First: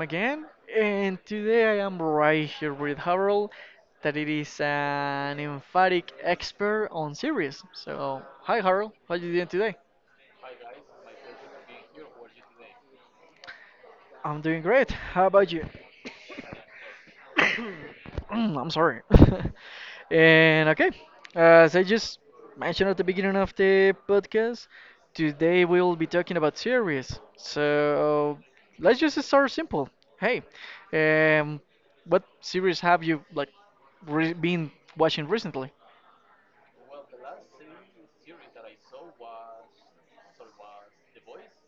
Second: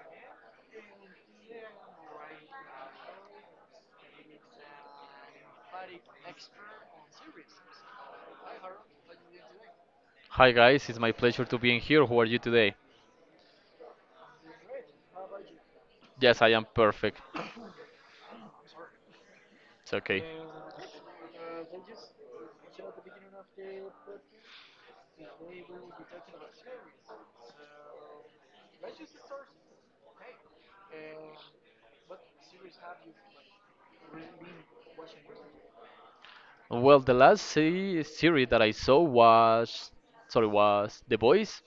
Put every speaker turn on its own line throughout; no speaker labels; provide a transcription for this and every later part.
again. And today I am right here with Harold, that it is an emphatic expert on series. So, hi Harold, how are you doing today?
Hi guys, it's my pleasure to be in here. How are you today?
I'm doing great. How about you?
Yes, I am perfect.
Mm, I'm sorry.
It's okay.
And okay, as I just mentioned at the beginning of the podcast, today we'll be talking about series. So let's just start simple. Hey, um, what series have you like re been watching recently?
Well, the last series that I saw was, sorry, was The Boys.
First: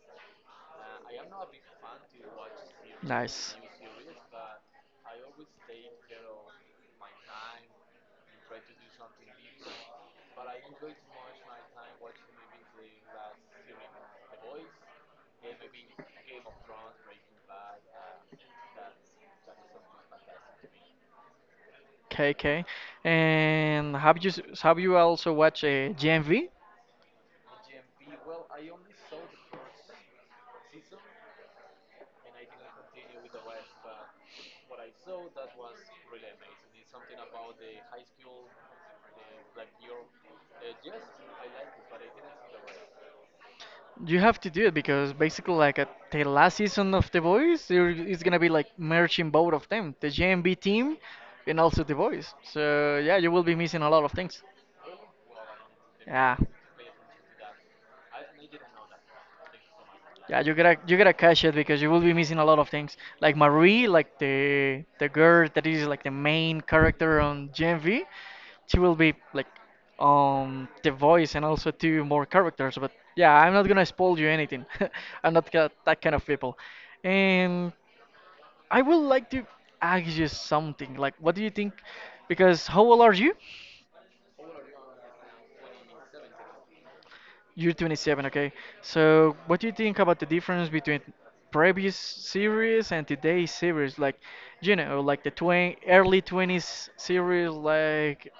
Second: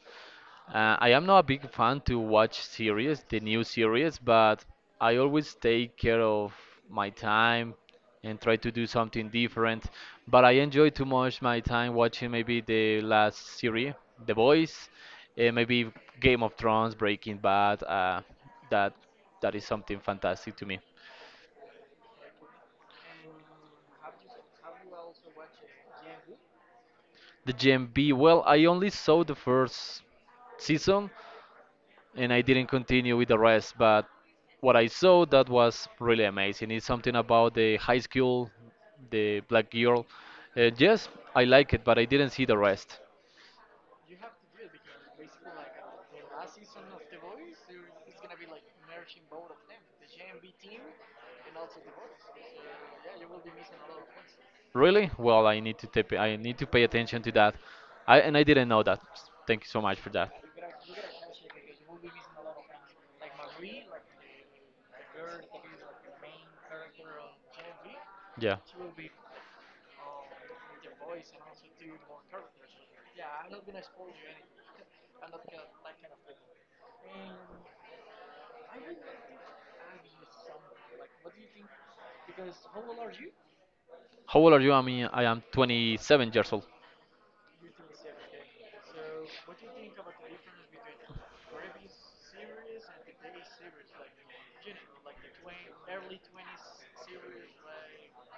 I am not a big fan to watch series, the
Nice.
new series, but I always take care of my time and try to do something different. But I enjoy too much my time watching maybe the last series, The Boys, maybe Game of Thrones, Breaking Bad. That that is something fantastic to me.
KK. And have you have you also watched GMV?
The GMB, well, I only saw the first season and I didn't continue with the rest. But what I saw that was really amazing. It's something about the high school, the black girl. Yes, I like it, but I didn't see the rest.
You have to do it because basically, like at the last season of The Voice, there is gonna be like merging both of them, the JMB team and also The Voice. So yeah, you will be missing a lot of things.
Really? Well, I need to
Yeah,
I need to pay attention to that. I and I didn't know that. Thank you so much for that.
yeah, you gotta catch it because you will be missing a lot of things. Like Marie, like the girl that is like the main character on JMV,
Yeah.
she will be like on The Voice and also two more characters. But yeah, I'm not gonna spoil you anything. I'm not ca- That kind of people. And I would like to ask you something. Like, what do you think? Because how old are you?
How old are you? I mean, I am 27 years old.
You're 27, okay? So, what do you think about the difference between previous series and today's series? Like, you know, like the twen early 20s series, like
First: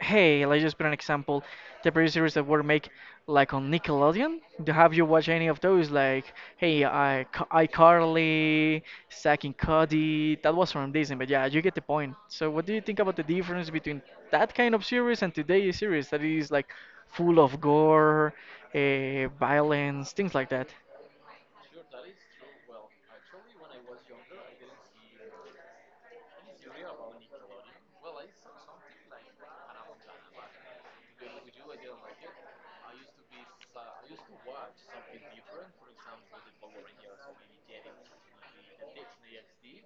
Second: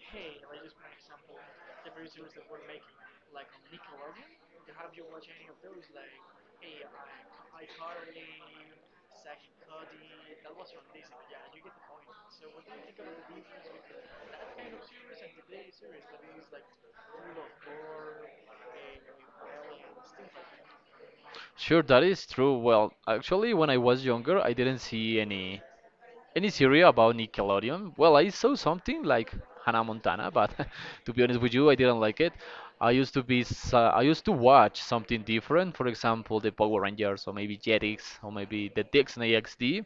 hey, let's just put an example. The previous series that were made, like on Nickelodeon. Do have you watched any of those? Like, hey, iCarly, Zack and Cody. That was from Disney, but yeah, you get the point. So, what do you think about the difference between that kind of series and today's series that is like full of gore, violence, things like that?
Sure, that is true. Well, actually, when I was younger, I didn't see any series about Nickelodeon. Well, I saw something like Hannah Montana, but to be honest with you, I didn't like it. I used to I used to watch something different, for example, the Power Rangers or maybe Jetix or maybe the Disney XD.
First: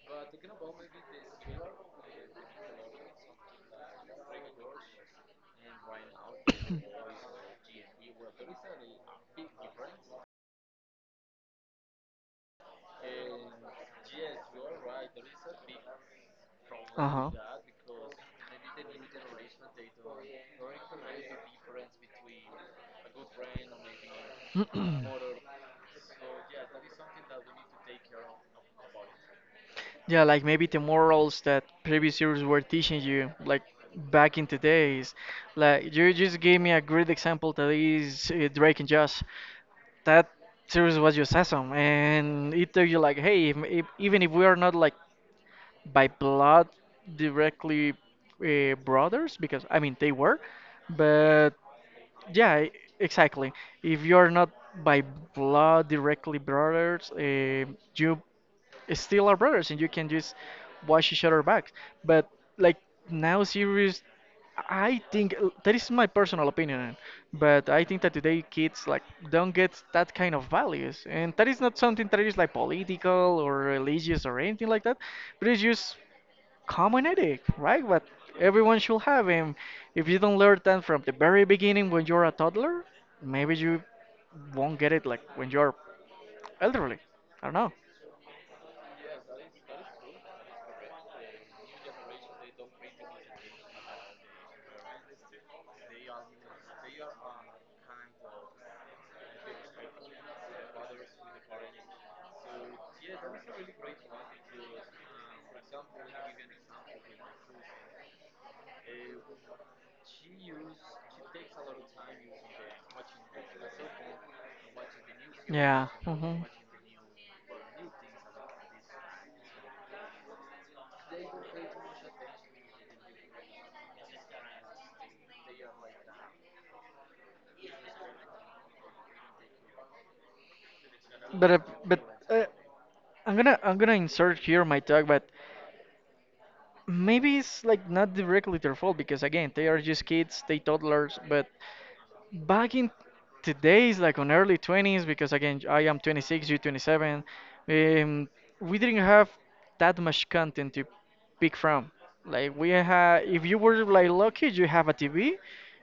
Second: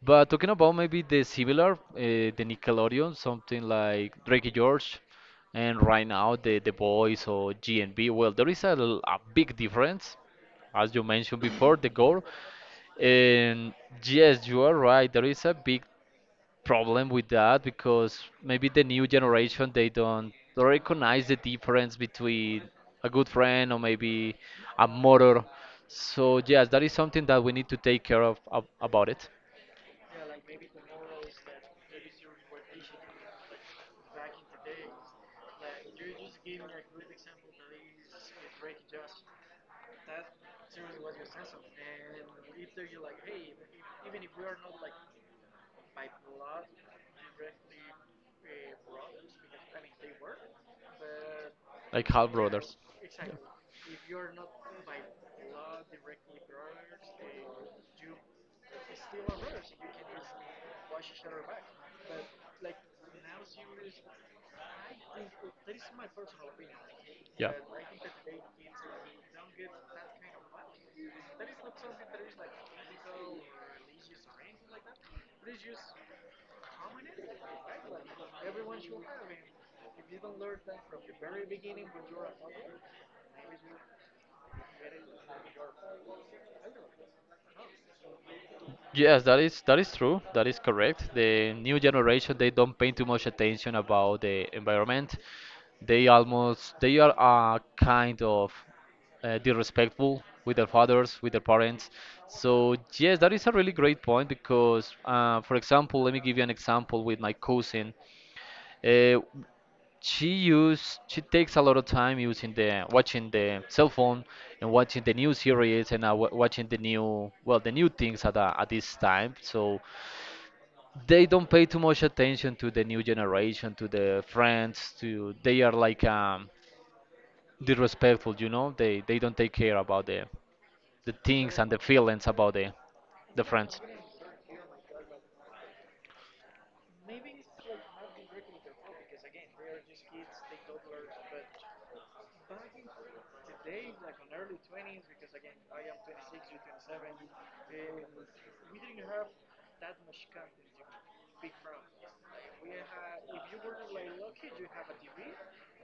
But talking about maybe the similar, the Nickelodeon, something like Drake and George, and right now the Boys or G and B. Well, there is a, a big difference, as you mentioned before, the goal. And yes, you are right. There is a big
Uh
problem with
huh.
that because maybe the new generation they don't recognize the difference between a good friend or maybe a mother. So yes, that is something that we need to take care of, about it,
Yeah, like maybe the morals that previous years were teaching you, like back in the days. Like you just gave me a great example that is Drake and Josh. That series was just awesome, and it told you like, hey, if, even if we are not like by blood directly brothers, because I mean they were, but
like half
yeah,
brothers.
exactly. If you're not by blood directly brothers, you still are brothers and you can just watch each other back. But like now series, I think that is my personal opinion,
Yeah.
but I think that today kids like don't get that kind of values, and that is not something that is like
Yeah.
political or religious or anything like that, but it's just common ethic, right? What everyone should have. And if you don't learn that from the very beginning when you're a toddler, maybe you won't get it like when you're elderly. I don't know.
Yes, that is true. That is correct. The new generation they don't pay too much attention about the environment. They almost they are kind of disrespectful with their fathers, with their parents. So yes, that is a really great point because, for example, let me give you an example with my cousin. Uh, she use she takes a lot of time using the watching the cell phone and watching the new
Yeah.
series and watching the new well the new things at this time, so they don't pay too much attention to the new generation, to the friends, to they are like disrespectful, you know, they don't take care about the
But
things and the
but
feelings
uh,
about
I'm
the
gonna I'm
friends.
gonna insert here my talk, but maybe it's like not directly their fault because again they are just kids, they toddlers, but back in today's like on early 20s because again I am 26, you 27. um, we didn't have that much content to pick from. Like we had, if you were like lucky, you have a TV,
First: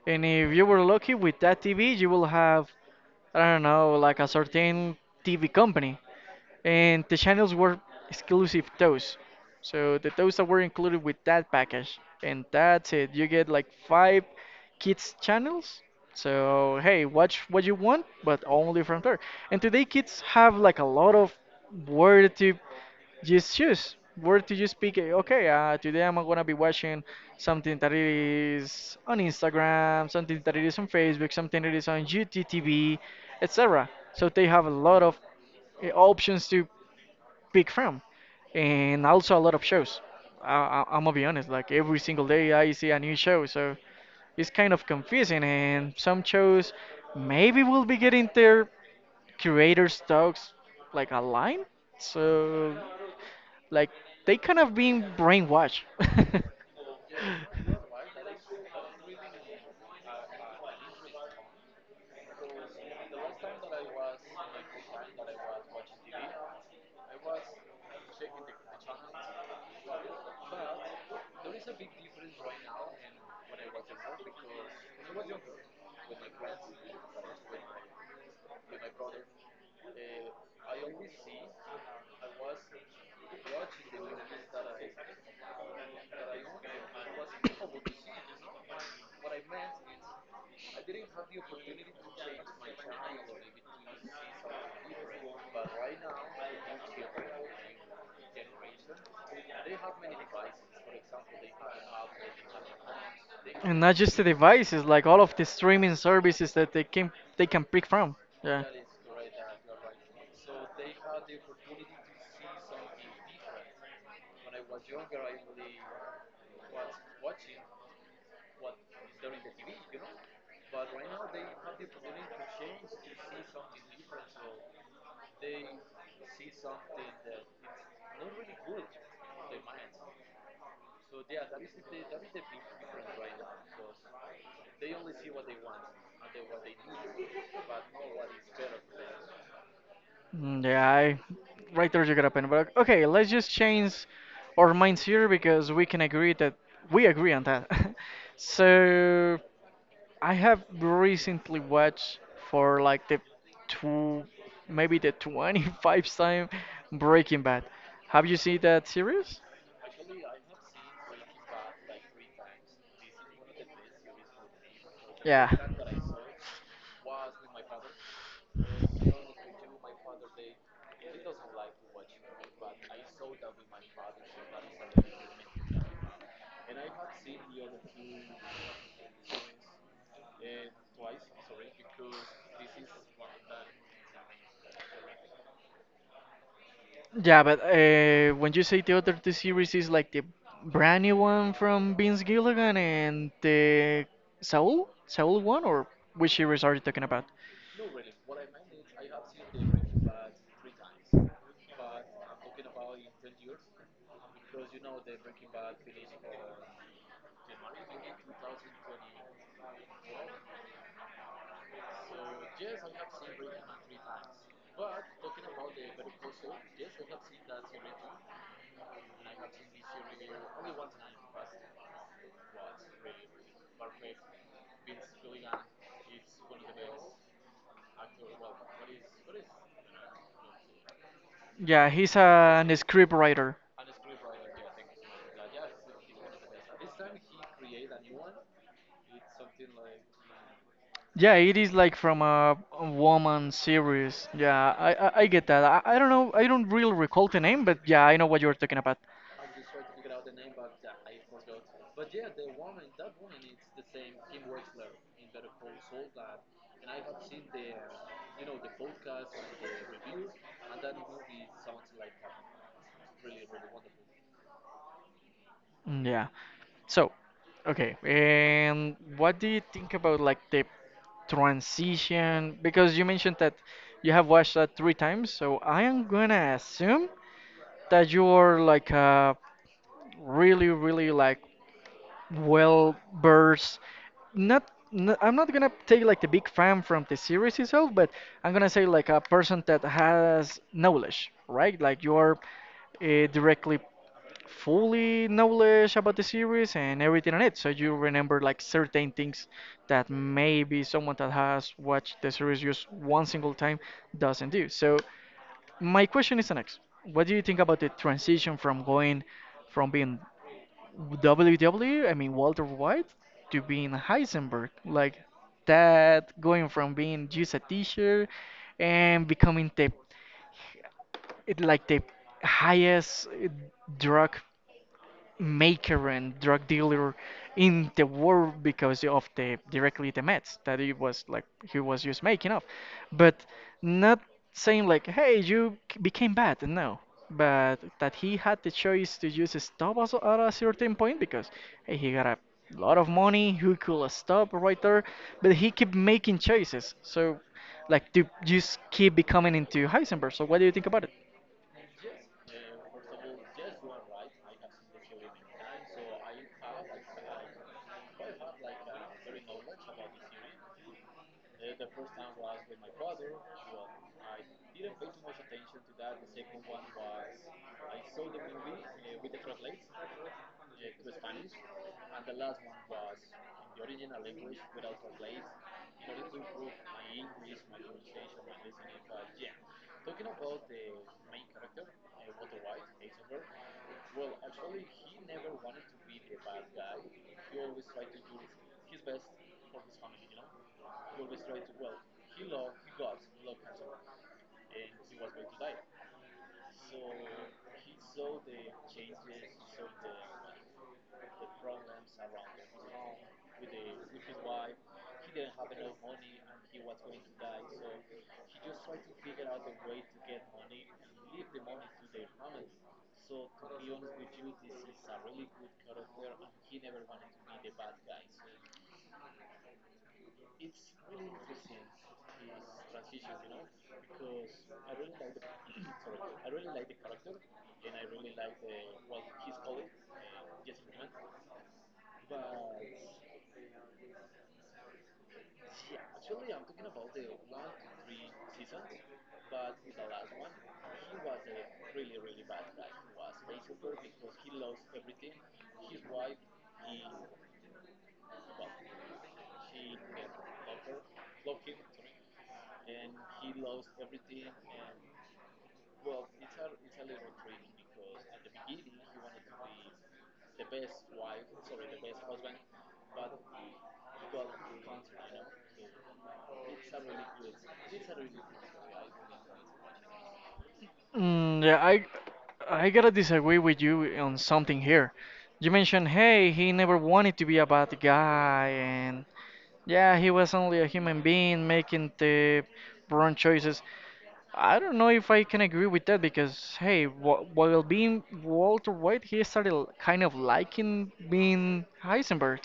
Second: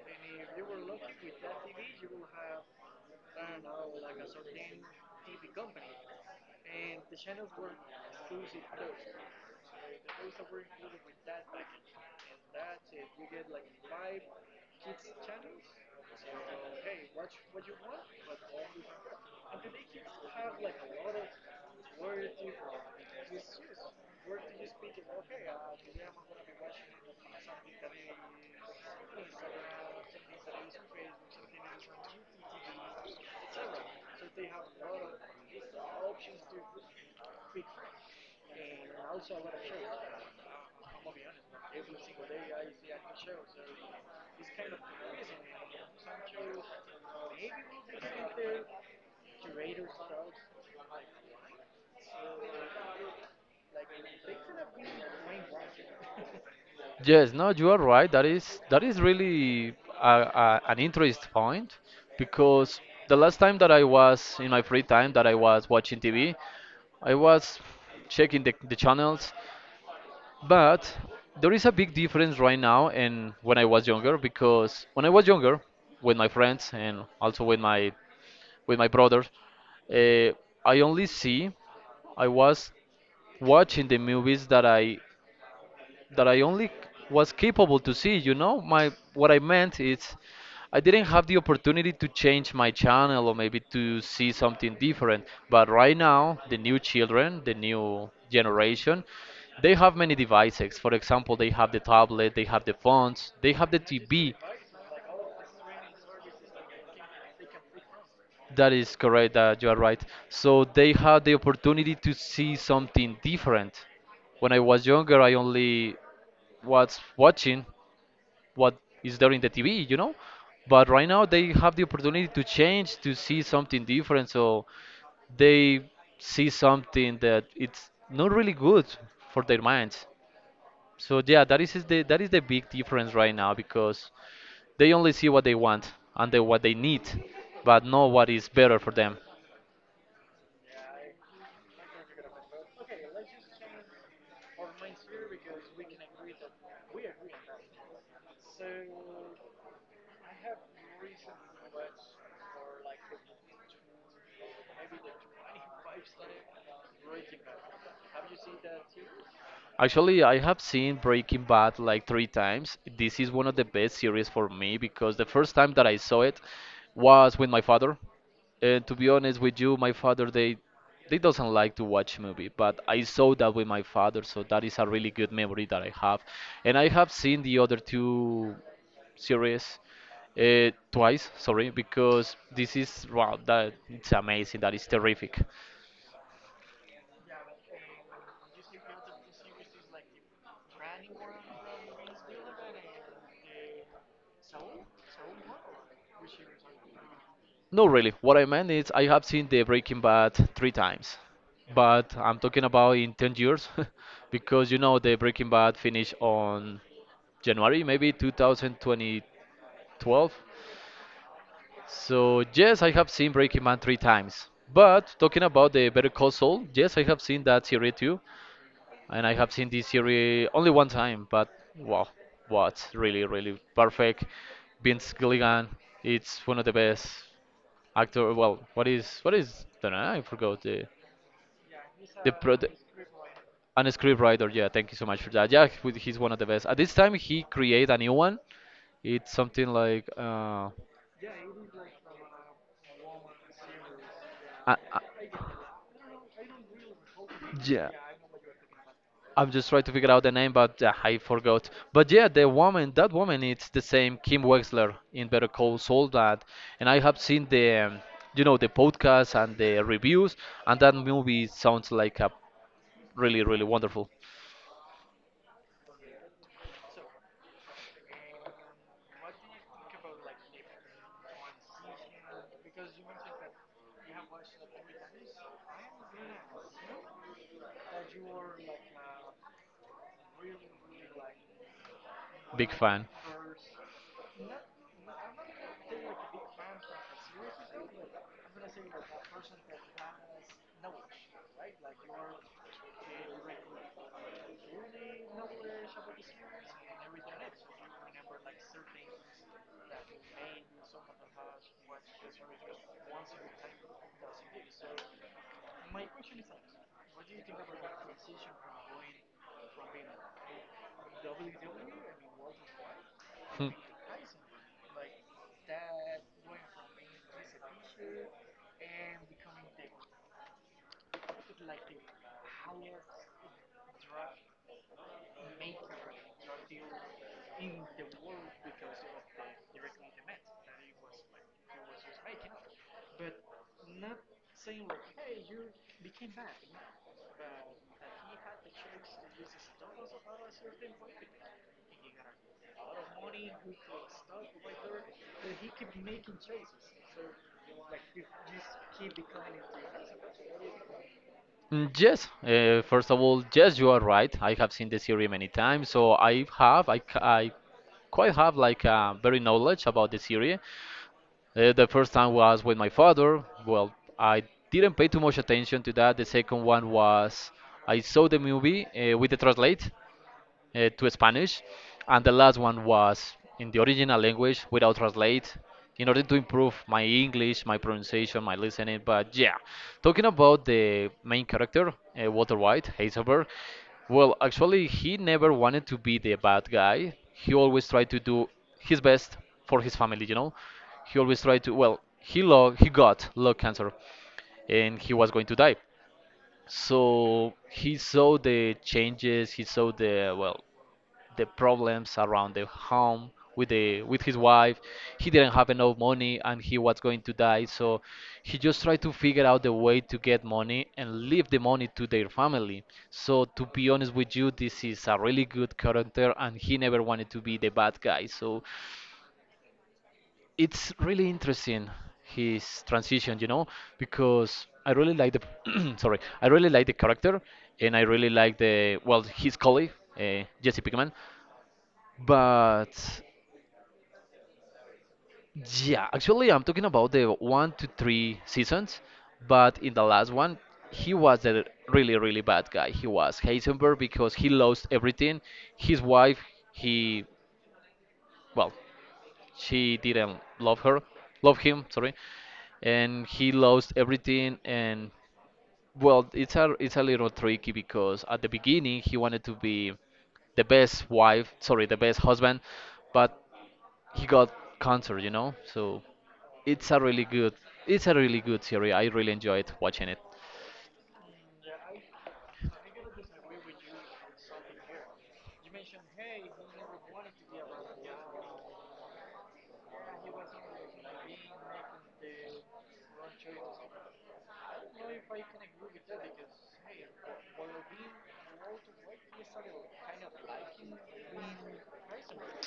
and if you were lucky with that TV, you will have, I don't know, like a certain TV company, and the channels were exclusive those. So the those that were included with that package, and that's it. You get like five kids channels. So hey, watch what you want, but only from there. And today kids have like a lot of where to just choose, where to just pick. Okay, today I'm gonna be watching something that is on Instagram, something that is on Facebook, something that is on YouTube TV, etc. So they have a lot of options to big fan, and also a lot of shows. I'm gonna be honest, like every single day I see a new show, so it's kind of confusing. And some shows maybe will be getting their creators' talks like aligned, so like they kind of being brainwashed.
Yes, no, you are right. That is really a, an interest point because the last time that I was in my free time that I was watching TV, I was checking the channels, but there is a big difference right now and when I was younger, because when I was younger with my friends and also with my brothers, uh, I only see I was watching the movies that I only was capable to see. You know, my what I meant is I didn't have the opportunity to change my channel or maybe to see something different. But right now, the new children, the new generation, they have many devices. For example, they have the tablet, they have the phones, they have the
And not just the
TV.
devices, like all of the streaming services that they can pick from. Yeah.
That is correct. That you are right. So they have the opportunity to see something different. When I was younger, I only was watching what is there in the TV, you know? But right now they have the opportunity to change, to see something different. So they see something that it's not really good for their minds. So yeah, that is the big difference right now because they only see what they want and the, what they need, but not what is better for them.
Mm, yeah, right there you got a pen. But okay, let's just change our minds here because we can agree that we agree on that. So I have recently watched for like the two, maybe the 25th time Breaking Bad. Have you seen that series?
Actually, I have seen Breaking Bad like three times. This is one of the best series for me because the
Yeah.
first time that I saw it was with my father. And to be honest with you, my father they doesn't like to watch movie, but I saw that with my father, so that is a really good memory that I have. And I have seen the other two series twice, sorry, because this is wow, that it's amazing, that is terrific.
Yeah, but when you say the other two series is like the brand new one from Vince Gilligan and the Saul one, or which series are you talking about?
No, really, what I meant is I have seen the Breaking Bad three times, but I'm talking about in 10 years, because you know the Breaking Bad finished on January maybe 2020. So yes, I have seen Breaking Man three times. But talking about the Better Call Saul, yes, I have seen that series too, and I have seen this series only one time. But wow, what really, really perfect. Vince Gilligan, it's one of the best actor. Well, what is what is? Don't know, I forgot
Yeah, he's
the, pro, the
an script writer.
and a script writer. Yeah, thank you so much for that. Yeah, he's one of the best. At this time, he create a new one. It's something like
Yeah, it is like from a woman series. Yeah,
uh, uh,
I get that. I don't know, I don't really recall the name, but
yeah.
yeah, I know what you're talking about.
I'm just trying to figure out the name, but I forgot. But yeah, the woman, that woman, it's the same Kim Wexler in Better Call Saul that, and I have seen the, you know, the podcast and the reviews, and that movie sounds like a really, really wonderful.
Mm, yeah. So, okay, and what do you think about like the transition? Because you mentioned that you have watched that three times, so I am gonna assume that you are like a really, really like
Big
well
fan.
versed. Not, n I'm not gonna take like the big fan from the series itself, but I'm gonna say like a person that has knowledge, right? Like you're directly fully knowledge about the series and everything on it. So you remember like certain things that maybe someone that has watched the series just one single time doesn't do. So my question is the next. What do you think about the transition from going from being WWE, I mean Walter White, to
Hmm.
being Heisenberg? Like that going from being just a teacher and becoming the it like the highest drug maker and drug dealer in the world because of the directly the meds that he was like he was just making up, but not saying like, hey, became bad. No, but that he had the choice to just stop us at a certain point because hey, he got a lot of money, he could stop right there, but he kept making choices. So, like to just keep becoming into Heisenberg. So, what do you think about it?
Yes, first of all, yes, you are right. I have seen the series many times, so I have, I quite have like a very knowledge about the series. The first time was with my father. Well, I didn't pay too much attention to that. The second one was I saw the movie with the translate, to Spanish, and the last one was in the original language without translate in order to improve my English, my pronunciation, my listening. But yeah, talking about the main character, Walter White, Heisenberg, well, actually, he never wanted to be the bad guy. He always tried to do his best for his family, you know. He always tried to, well, he got lung cancer and he was going to die. So he saw the changes, he saw the well, the problems around the home with the with his wife. He didn't have enough money and he was going to die. So he just tried to figure out the way to get money and leave the money to their family. So to be honest with you, this is a really good character and he never wanted to be the bad guy. So it's really interesting his transition, you know, because I really like the sorry, I really like the character, and I really like the well his colleague Jesse Pinkman, but yeah, actually I'm talking about the one to three seasons, but in the last one he was a really really bad guy. He was Heisenberg because he lost everything, his wife, he well she didn't love her love him sorry and he lost everything and well it's a little tricky because at the beginning he wanted to be the best wife sorry the best husband but he got cancer you know so it's a really good it's a really good series I really enjoyed watching it.
Mm, yeah, I gotta disagree with you on something here. You mentioned, hey, he never wanted to be a bad guy, and yeah, he was only a human being making the wrong choices. I don't know if I can agree with that because hey, wh while being Walter White, he started kind of liking being Heisenberg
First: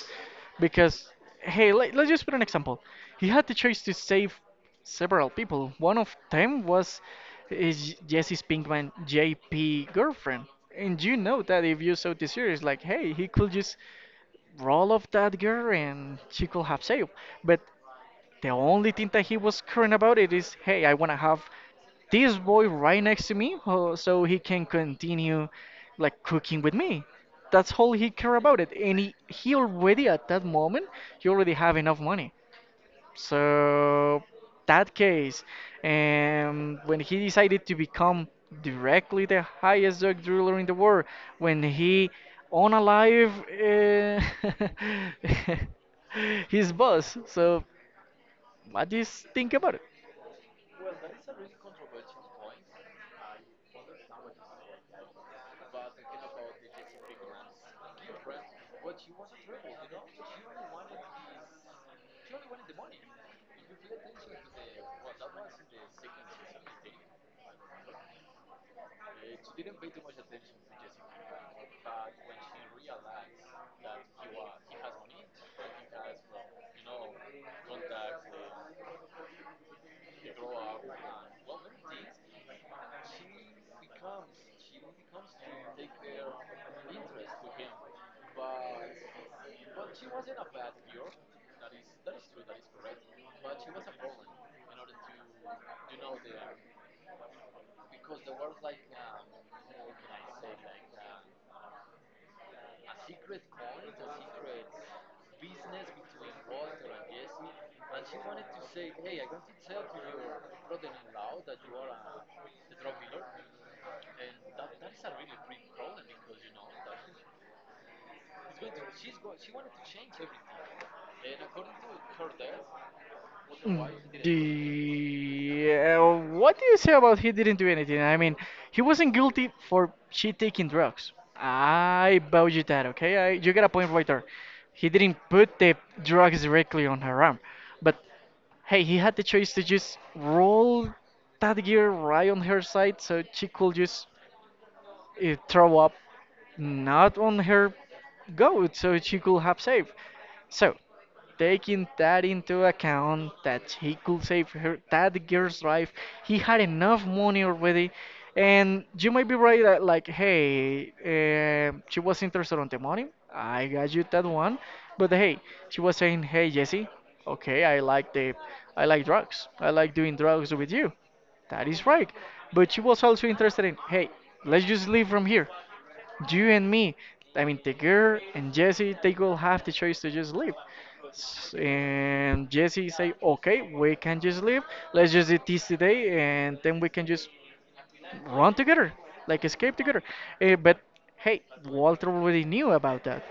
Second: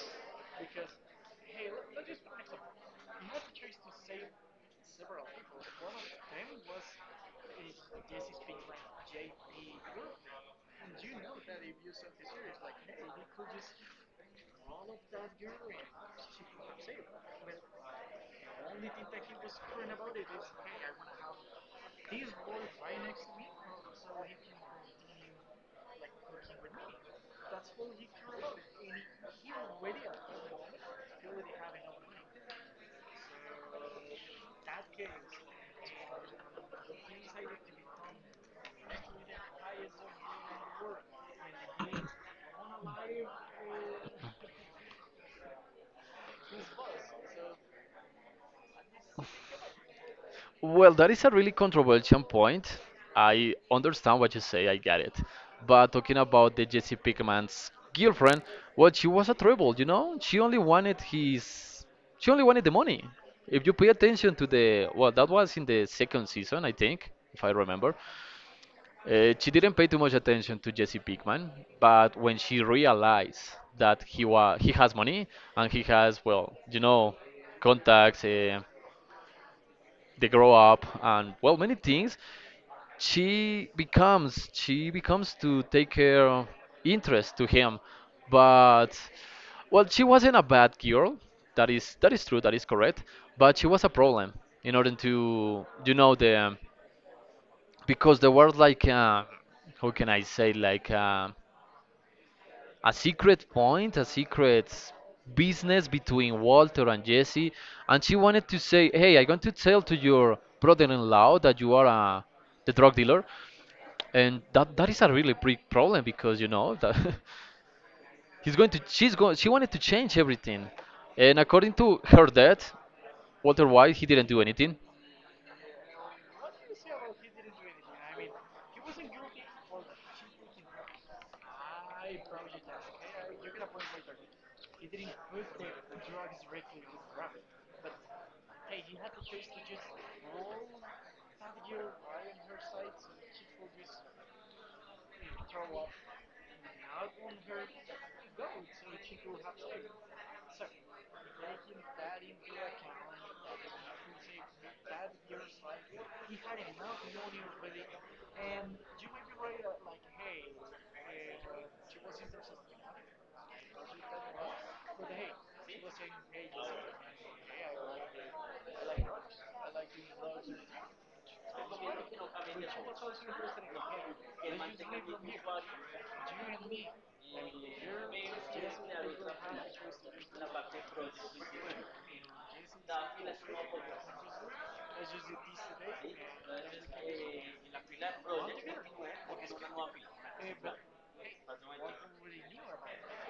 because hey, let's just put an example. He had the choice to save several people. One of them was his Jesse Pinkman JP girlfriend. And you know that if you saw the series, like, hey, he could just roll off that girl and she could have saved. But the only thing that he was caring about it is, hey, I want to have this boy right next to me so he can continue like cooking with me. That's all he care about it. And he already at that moment, he already have enough money. So that case, and when he decided to become directly the highest dog driller in the world, when he on alive uh, his boss. So I just think about it.
Well, that is a really controversial point. I understand what you say, I get it. But talking about the Jesse Pinkman's girlfriend, well, she was a trouble, you know? She only wanted his. She only wanted the money. If you pay attention to the. Well, that was in the second season, I think, if I remember. She didn't pay too much attention to Jesse Pinkman, but when she realized that he has money and he has, well, you know, contacts, they grow up, and well, many things she becomes to take care of interest to him but well she wasn't a bad girl, that is true, that is correct, but she was a problem in order to, you know, the because there were like how can I say, like a secret point, a secret business between Walter and Jesse. And she wanted to say, "Hey, I'm going to tell to your brother-in-law that you are a the drug dealer." And that is a really big problem because you know that he's going to she wanted to change everything. And according to her dad, Walter
Mm,
White, he didn't do anything.
the, what do you say about he didn't do anything? I mean, he wasn't guilty for she taking drugs. I bow you that, okay? You got a point right there. He didn't put the drugs directly on her arm. But hey, he had the choice to just roll that gear right on her side so she could just throw up not on her goat so she could have saved. So, taking that into account that he could save her that girl's life, he had enough money already, and you might be right that like hey, she was interested on the money. I got you that one. But hey, she was saying, hey Jesse, okay, I like drugs, I like doing drugs with you. That is right. But she was also interested in, hey, let's just leave from here, you and me, I mean, the girl and Jesse, they will have the choice to just leave. And Jesse say, okay, we can just leave. Let's just do this today, and then we can just run together, like escape together. But hey, Walter already knew about that,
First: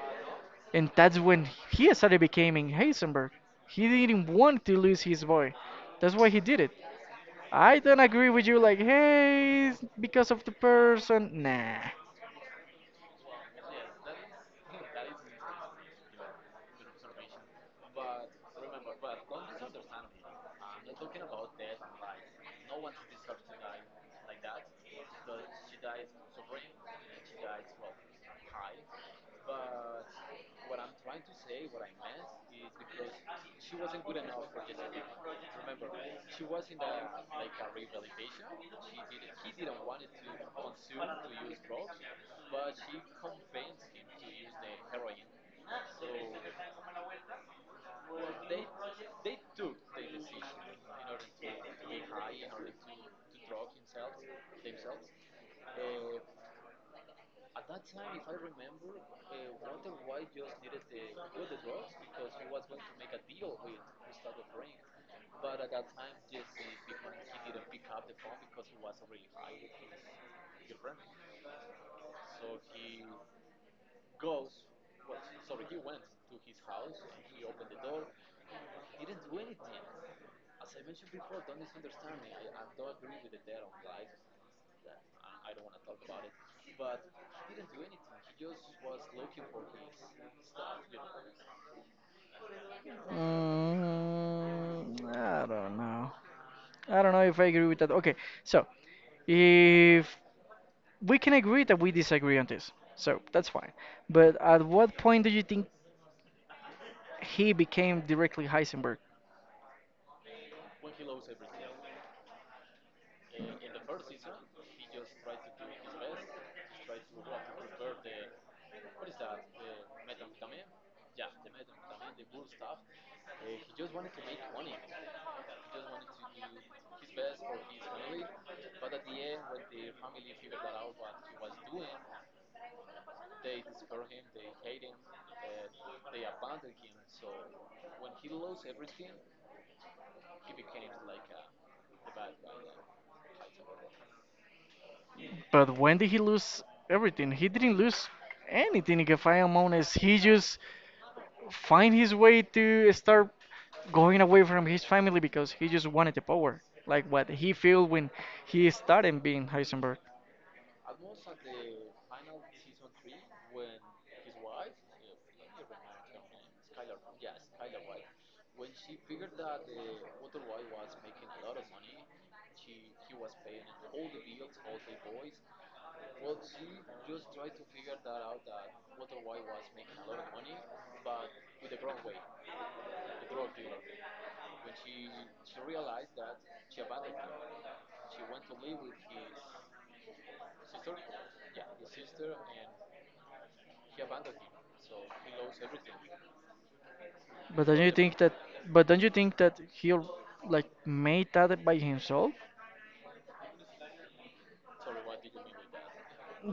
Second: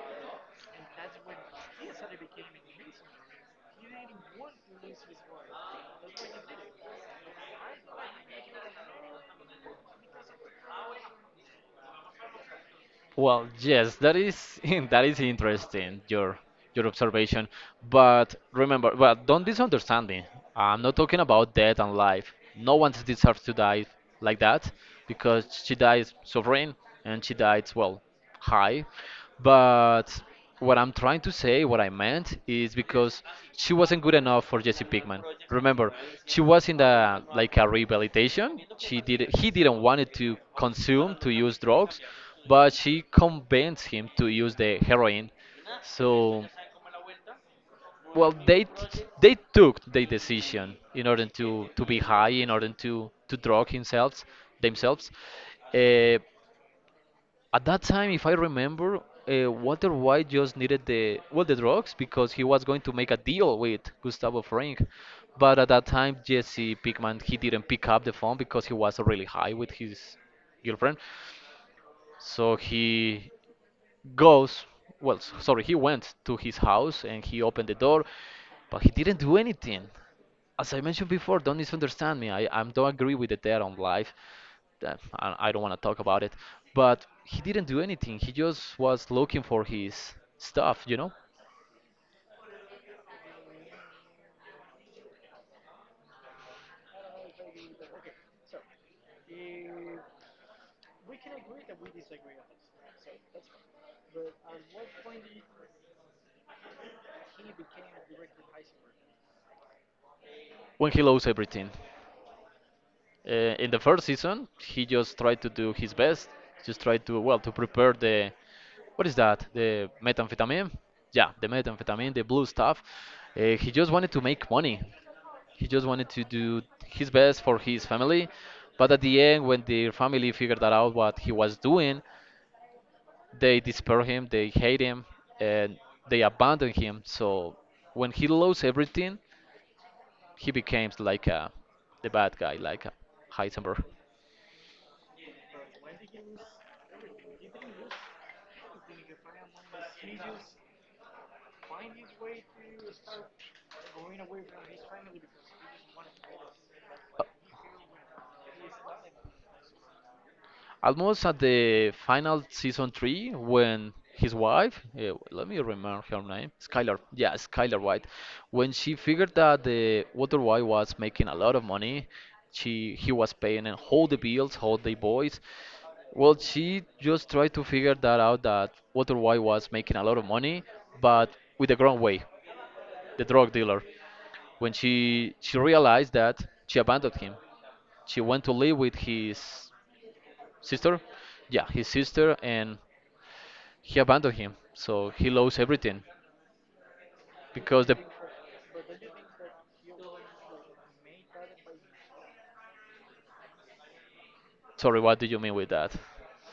and that's when he started becoming Heisenberg. He didn't want to lose his boy. That's why he did it. I don't agree with you, like, hey, it's because of the person. Nah.
Well, yes, that is that is interesting your observation, but remember, but don't misunderstand me. I'm not talking about death and life. No one deserves to die like that, because she dies sovereign and she dies, well, high. But what I'm trying to say, what I meant, is because she wasn't good enough for Jesse Pinkman. Remember, she was in the like a rehabilitation. She did he didn't want it to consume to use drugs, but she convinced him to use the heroin. So, well, they took the decision in order to be high, in order to drug themselves themselves. Uh, at that time, if I remember, Walter White just needed the well the drugs because he was going to make a deal with Gustavo Fring. But at that time, Jesse Pickman, he didn't pick up the phone because he was really high with his girlfriend. So he goes, well, sorry, he went to his house and he opened the door, but he didn't do anything. As I mentioned before, don't misunderstand me. I don't agree with the dead on life. That I don't want to talk about it. But he didn't do anything. He just was looking for his stuff, you know?
Mm, I don't know. I don't know if I agree with that. Okay, so if we can agree that we disagree on this, so that's fine. But at what point do you think he became directly Heisenberg?
When he lost everything. In the first season, he just tried to do his best, just tried to well to prepare the what is that? The methamphetamine? Yeah, the methamphetamine, the blue stuff. He just wanted to make money. He just wanted to do his best for his family. But at the end, when the family figured that out what he was doing, they despair him, they hate him, and they abandon him. So when he lost everything, he becomes like a the bad guy, like a Heisenberg.
But when did he lose everything? He didn't lose anything, if I am honest. He just find his way to start going away from his family because he just wanted the power, like what he feel when he started being Heisenberg.
Almost at the final season three when his wife, let me remember her name, Skylar, yeah, Skylar White, when she figured that the Walter White was making a lot of money, she he was paying and all the bills, all the boys. Well, she just tried to figure that out that Walter White was making a lot of money, but with the wrong way, the drug dealer. When she realized that, she abandoned him. She went to live with his sister, yeah, his sister, and he abandoned him, so he lost everything
But don't
because
you
the
think that? But don't you think that he al- Like made that by himself?
sorry what do you mean with that.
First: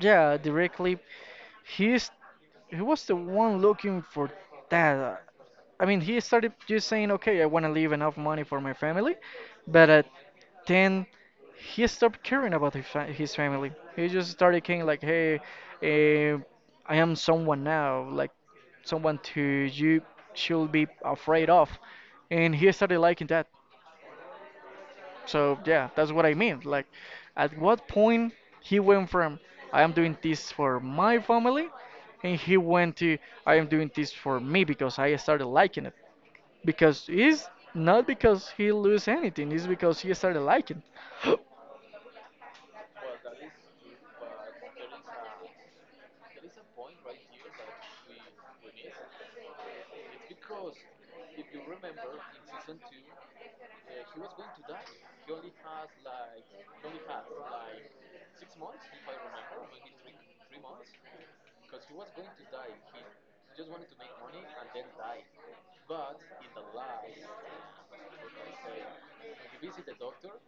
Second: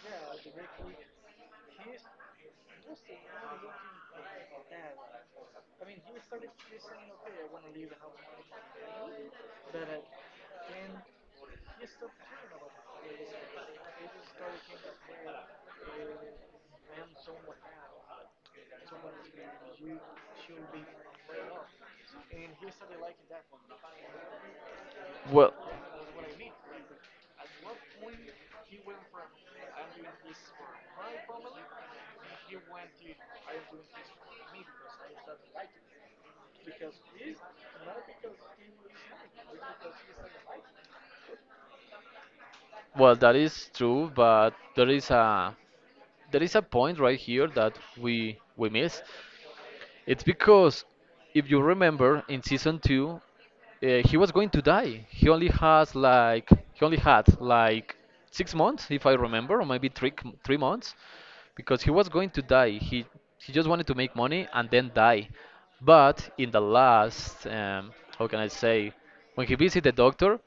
Yeah, directly. He's he was the one looking for that. I mean, he started just saying, "Okay, I want to leave enough money for my family," but at then he stopped caring about his family. He just started caring like, "Hey, eh, I am someone now, like someone to you should be afraid of," and he started liking that.
Well,
So yeah, that's what I mean. Like, at what point he went from I am doing this for my family, and he went to I am doing this for me because I started liking it. Because it's not because he lose anything; it's because he started liking.
well, that is true, but there is a point right here that we miss. It's because if you remember in season 2, he was going to die. He only has like he only had like 6 months, if I remember, or maybe 3 months, because he was going to die. He just wanted to make money and then die. But in the last, how can I say, when he visited the doctor,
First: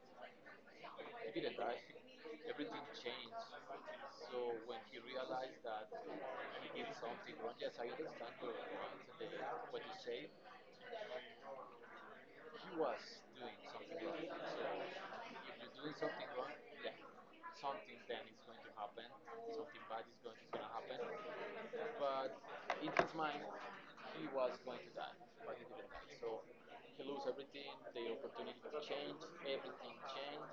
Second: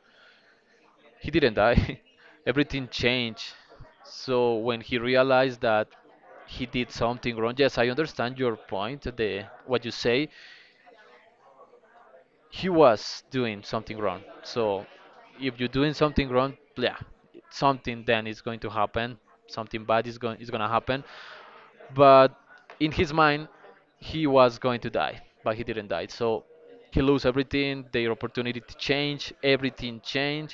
he didn't die. Everything changed. So when he realized that he did something wrong, yes, I understand your point. The what you say, he was doing something wrong. So if you're doing something wrong, yeah, something then is going to happen. Something bad is gonna happen. But in his mind, he was going to die, but he didn't die, so he lose everything. Their opportunity to change everything changed.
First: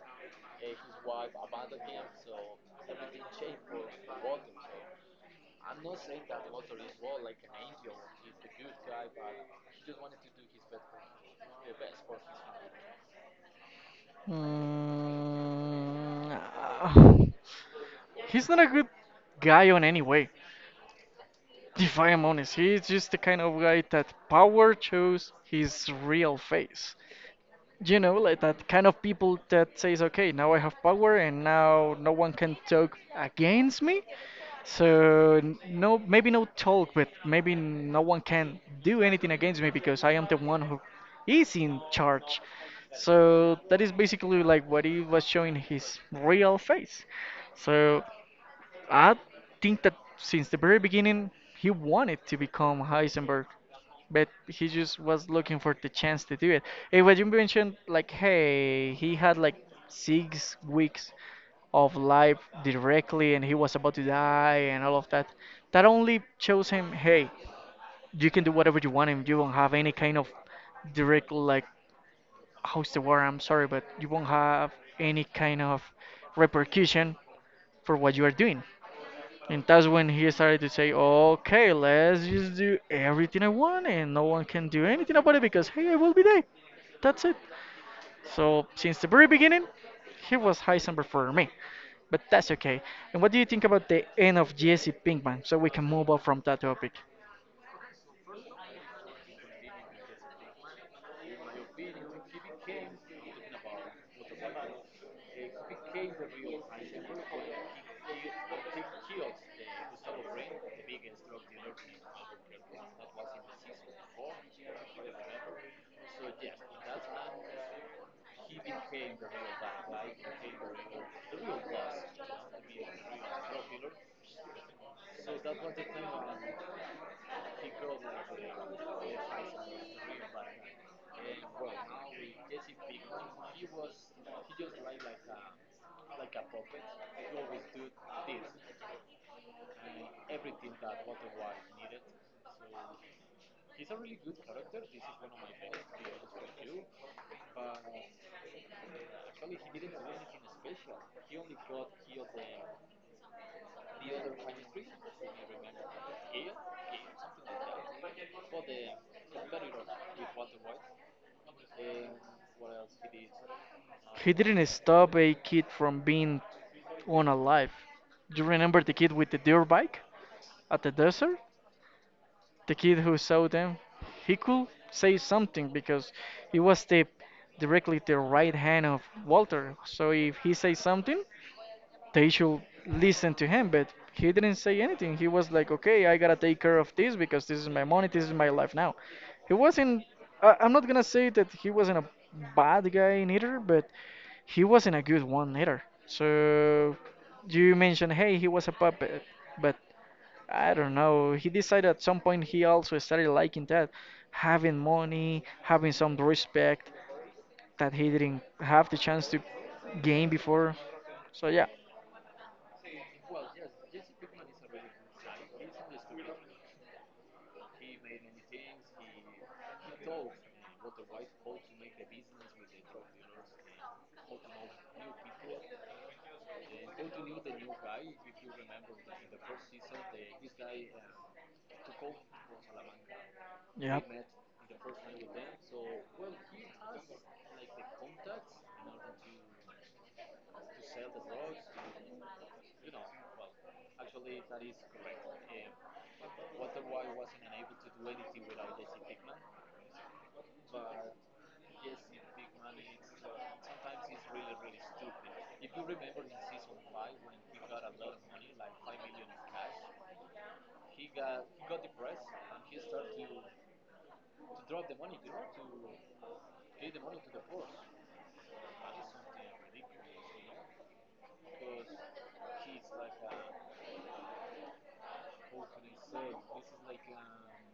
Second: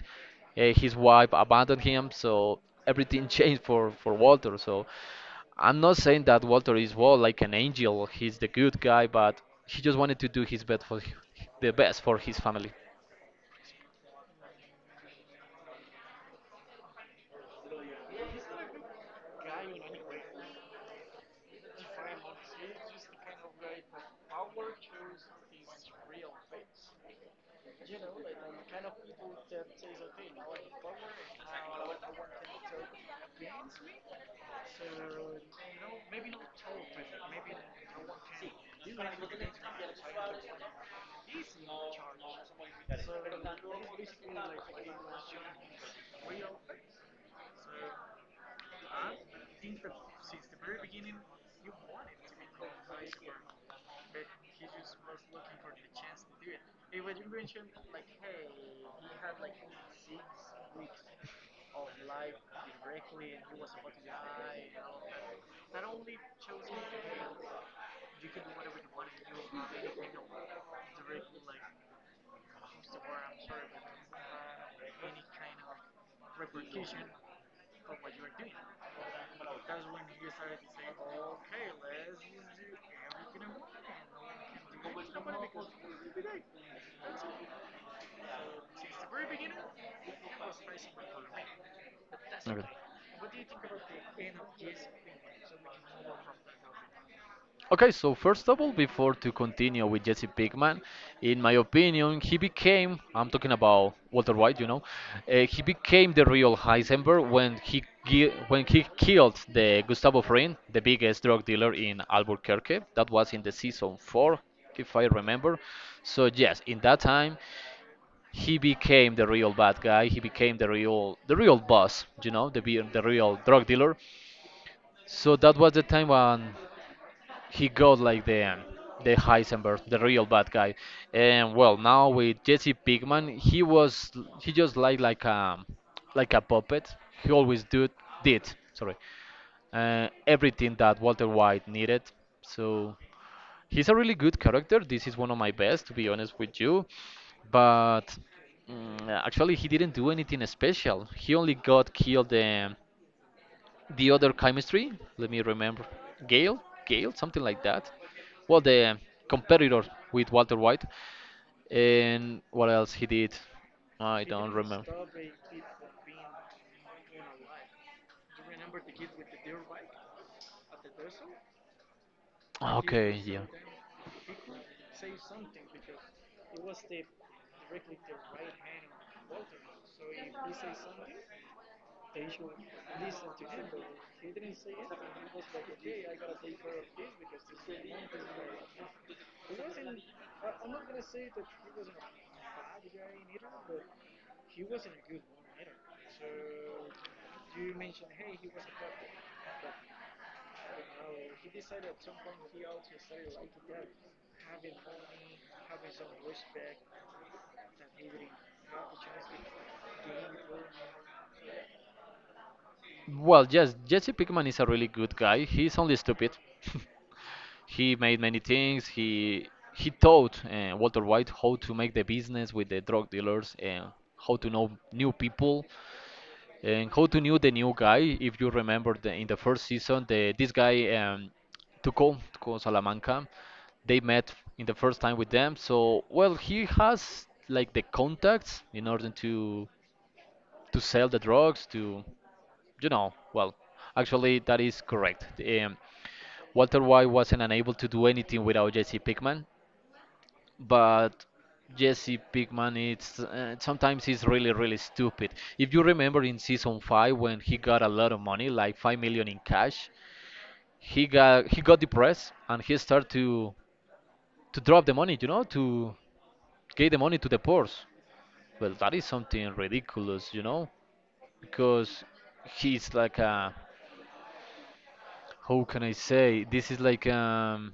His wife abandoned him, so everything changed for Walter. So I'm not saying that Walter is, well, like an angel, he's the good guy, but he just wanted to do his best for the best for his family.
Mm, ah, He's not a good guy on any way. If I am honest, he's just the kind of guy that power shows his real face. You know, like that kind of people that says, okay, now I have power and now no one can talk against me. So no, maybe no talk, but maybe no one can do anything against me because I am the one who is in charge. So that is basically like what he was showing his real face. So I think that since the very beginning, he wanted to become Heisenberg but he just was looking for the chance to do it. And what you mentioned, like, hey, he had like 6 weeks of life directly, and he was about to die, and all of that. That only shows him, hey, you can do whatever you want, and you won't have any kind of direct, like, how's the word? I'm sorry, but you won't have any kind of repercussion for what you are doing. And that's when he started to say, okay, let's just do everything I want and no one can do anything about it because, hey, I will be there. That's it. So, since the very beginning, he was Heisenberg for me. But that's
Okay.
okay. And what do you think about the end of Jesse Pinkman? So we can move on from that topic.
Okay, so first of all, before to continue with Jesse Pinkman, in my opinion, he became, I'm talking about Walter White, you know, he became the real Heisenberg when when he killed the Gustavo Fring, the biggest drug dealer in Albuquerque. That was in the season four, if I remember. So yes, in that time, he became the real bad guy. He became the real boss, you know, the real drug dealer. So that was the time when he got like the Heisenberg, the real bad guy. And well, now with Jesse Pinkman, he was he just like a puppet. He always do did sorry everything that Walter White needed. So he's a really good character. This is one of my best, to be honest with you. But actually, he didn't do anything special. He only got killed. The other chemistry, let me remember, Gale, Gale, something like that. Well, the competitor with Walter White, and what else he did, I
He
don't
didn't
remember.
stop a kid from being on alive. Do you remember the kid with the dirt bike at the desert? The kid
Okay,
who
yeah.
saw them, he could say something because he was the directly the right hand of Walter. So if he says something, they should listen to him. But he didn't say anything. He was like, okay, I gotta take care of this because this is my money, this is my life now. He wasn't. I'm not gonna say that he wasn't a bad guy neither, but he wasn't a good one either. So you mentioned, hey, he was a puppet, but I don't know. He decided at some point he also started liking that, having money, having some respect that he didn't have the chance to gain before. So
Well, yes, Jesse Pinkman is a really good guy. He's only stupid. He made many things. He taught Walter White how to make the business with the drug dealers and how to know new people. And how to knew the new guy? If you remember, the, in the first season, the this guy Tuco, Tuco Salamanca, they
yeah,
met in the first time with them. So well, he has like the contacts in order to sell the drugs to you know well. Actually, that is correct. Walter White wasn't unable to do anything without Jesse Pickman, but Jesse Pinkman, it's sometimes he's really really stupid. If you remember in season 5 when he got a lot of money, like 5 million in cash, he got depressed and he started to drop the money, you know, to give the money to the poor. Well, that is something ridiculous, you know, because he's like a how can I say, this is like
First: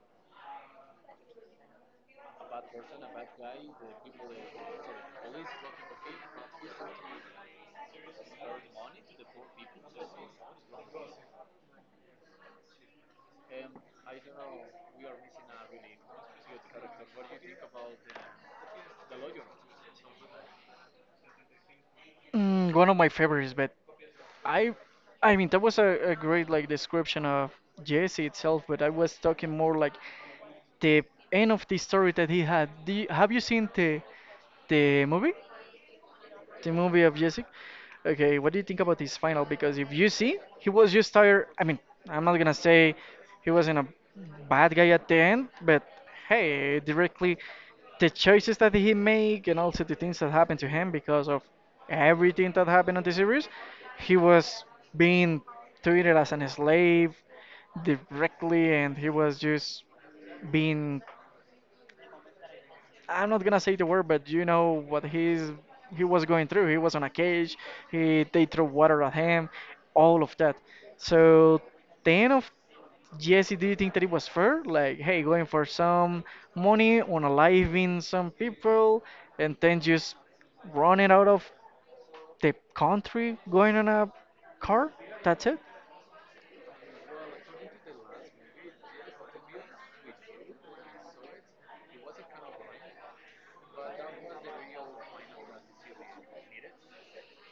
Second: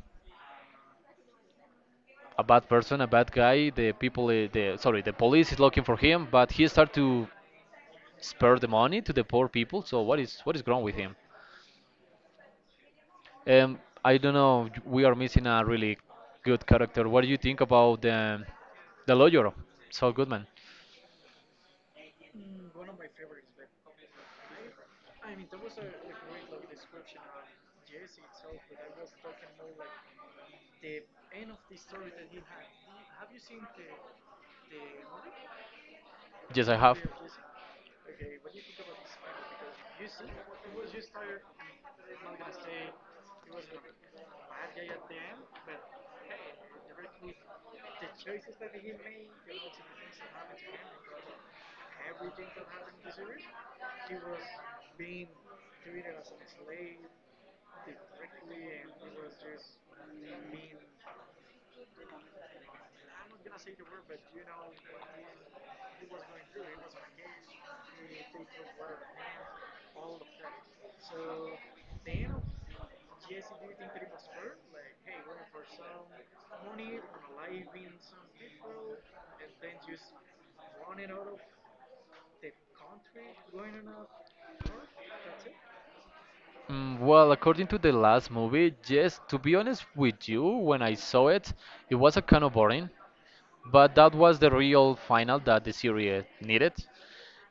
a bad person, a bad guy. The people, the sorry, the police is looking for him, but he start to spare the money to the poor people. So what is wrong with him? I don't know. We are missing a really good character. What do you think about the lawyer, Saul Goodman?
one of my favorites. But I, I mean, that was a great like description of Jesse itself. But I was talking more like the end of the story that he had. Have you seen the movie?
Yes,
The
I
movie of Jessic. Okay, what do you think about this final? Because if you see, he was just tired. I mean, I'm not gonna say he wasn't a bad guy at the end, but hey, directly the choices that he made and also the things that happened to him because of everything that happened on the series, he was being treated as
have.
an slave directly, and he was just being I'm not gonna say the word, but you know what he's he was going through. He was on a cage. He they threw water at him, all of that. So then of Jesse, do you think that it was fair? Like, hey, going for some money on aliving some people, and then just running out of the country, going on a car. That's it.
Well, according to the last movie, yes, to be honest with you, when I saw it, it was a kind of boring, but that was the real final that the series needed.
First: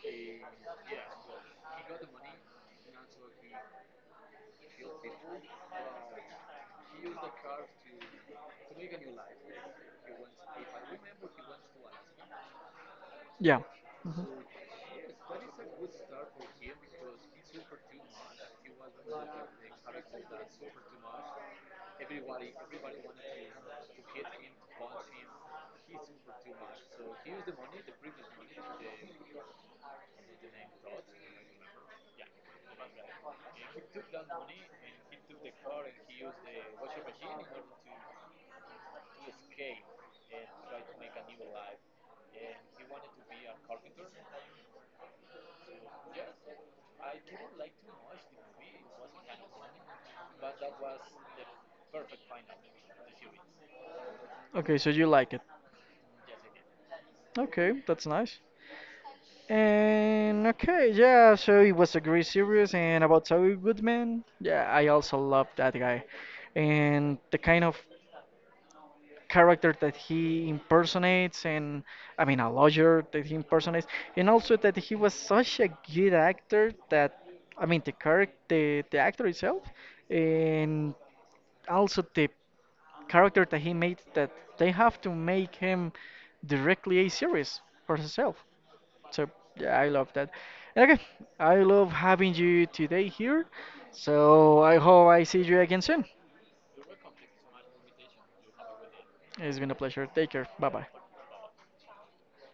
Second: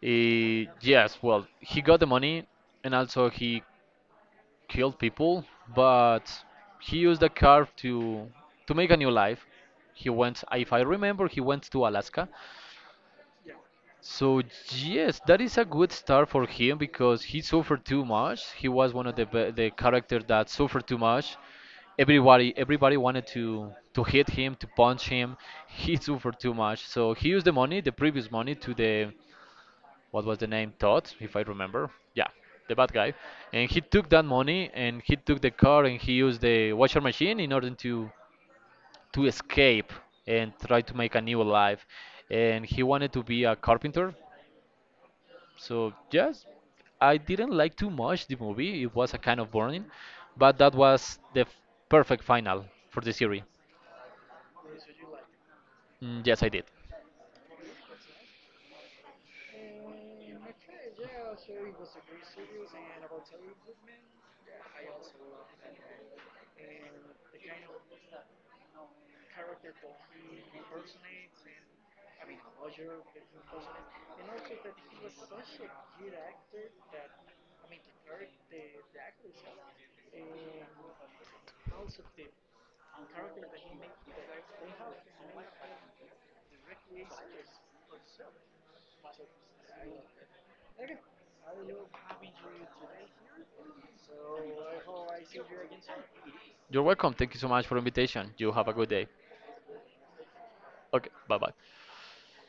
Yes, well, he got the money and also he killed people, but he used the car to make a new life. He went, if I remember, he went to Alaska.
Yeah.
So
Mhm.
yes, that is a good start for him because he suffered too much. He was one of the character that suffered too much. Everybody wanted to hit him, to punch him. He suffered too much. So he used the money, the previous money, to the what was the name Todd, if I remember. Yeah, the bad guy. And he took that money and he took the car and he used the washer machine in order to escape and try to make a new life. And he wanted to be a carpenter, so yes, I didn't like too much the movie. It was a kind of boring, but that was perfect final for the series.
Okay, so you like it.
Yes, I did.
Okay, that's nice. And okay, yeah, so it was a great series. And about Saul Goodman, yeah, I also love that guy. And the kind of character that he impersonates, and I mean, a lawyer that he impersonates, and also that he was such a good actor that, I mean, the character, the actor itself, and also the character that he made that they have to make him directly a series for himself. So yeah, I love that. And okay, I love having you today here. So I hope I see you again soon.
You're welcome. Thank you so much for the invitation. You have a good day.
It's been a pleasure. Take care. Bye bye.
Okay, bye bye.